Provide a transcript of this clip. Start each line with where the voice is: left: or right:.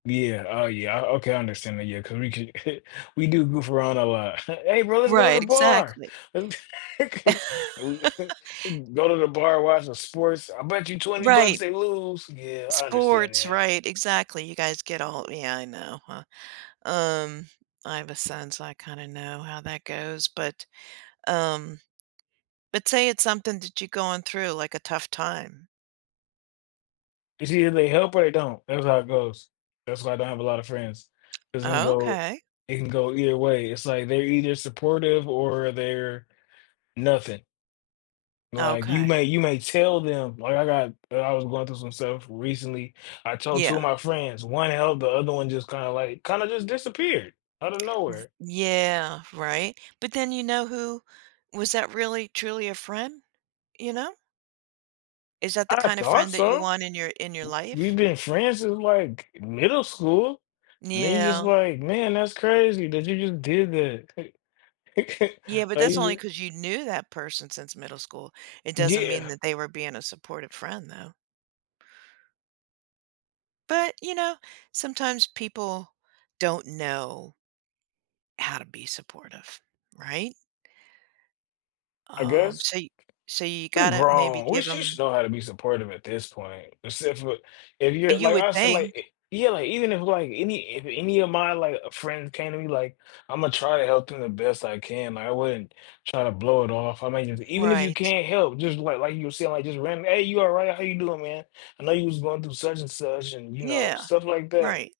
left: Yeah, oh yeah, o okay, I understand that, yeah, 'cause we can, we do goof around a lot. "Hey, bro, let's go to the
right: Right,
left: bar."
right: exactly.
left: Go to the bar, watch the sports. "I bet you 20 bucks
right: Right.
left: they lose." Yeah, I understand
right: Sports,
left: that.
right: right. Exactly. You guys get all, yeah, I know, huh, um, I have a son, so I kinda know how that goes, but, um, but say it's something that you're going through like a tough time.
left: It's either they help or they don't, that's how it goes. That's why I don't have a lot of friends, 'cause it can go
right: Okay.
left: it can go either way. It's like they're either supportive or they're nothing. Like you
right: Okay.
left: may you may tell them, like I got I was going through some stuff recently. I told two of
right: Yeah.
left: my friends, one held, the other one just kinda like, kinda just disappeared out of
right: V
left: nowhere.
right: Yeah, right, but then you know who was that really truly a friend, you know? Is that the
left: I
right: kind of
left: thought
right: friend that you
left: so.
right: want in your in your
left: W we've
right: life?
left: been friends since like middle school, and then you're just
right: Yeah.
left: like, "Man, that's crazy that you just did that."
right: Yeah, but
left: Like
right: that's
left: you
right: only
left: just
right: because you knew that person since middle school. It
left: G
right: doesn't mean
left: yeah.
right: that they were being a supportive friend though. But you know, sometimes people don't know how to be supportive, right?
left: I
right: Um,
left: guess.
right: so y so you
left: We're
right: gotta maybe
left: grown. We
right: give
left: sh should
right: him
left: know how to be supportive at this point, except for, if you're
right: You
left: like
right: would
left: I said, like, i
right: think.
left: yeah, like even if like any if any of my like, uh, friends came to me like, "Imma try to help them the best I can." I wouldn't try to blow it off. I mean it's, even if you
right: Right.
left: can't help, just like like you were saying, like just random, "Hey, you all right, how are you doing, man? I know you was going through such and such," and you know,
right: Yeah,
left: stuff like
right: right.
left: that.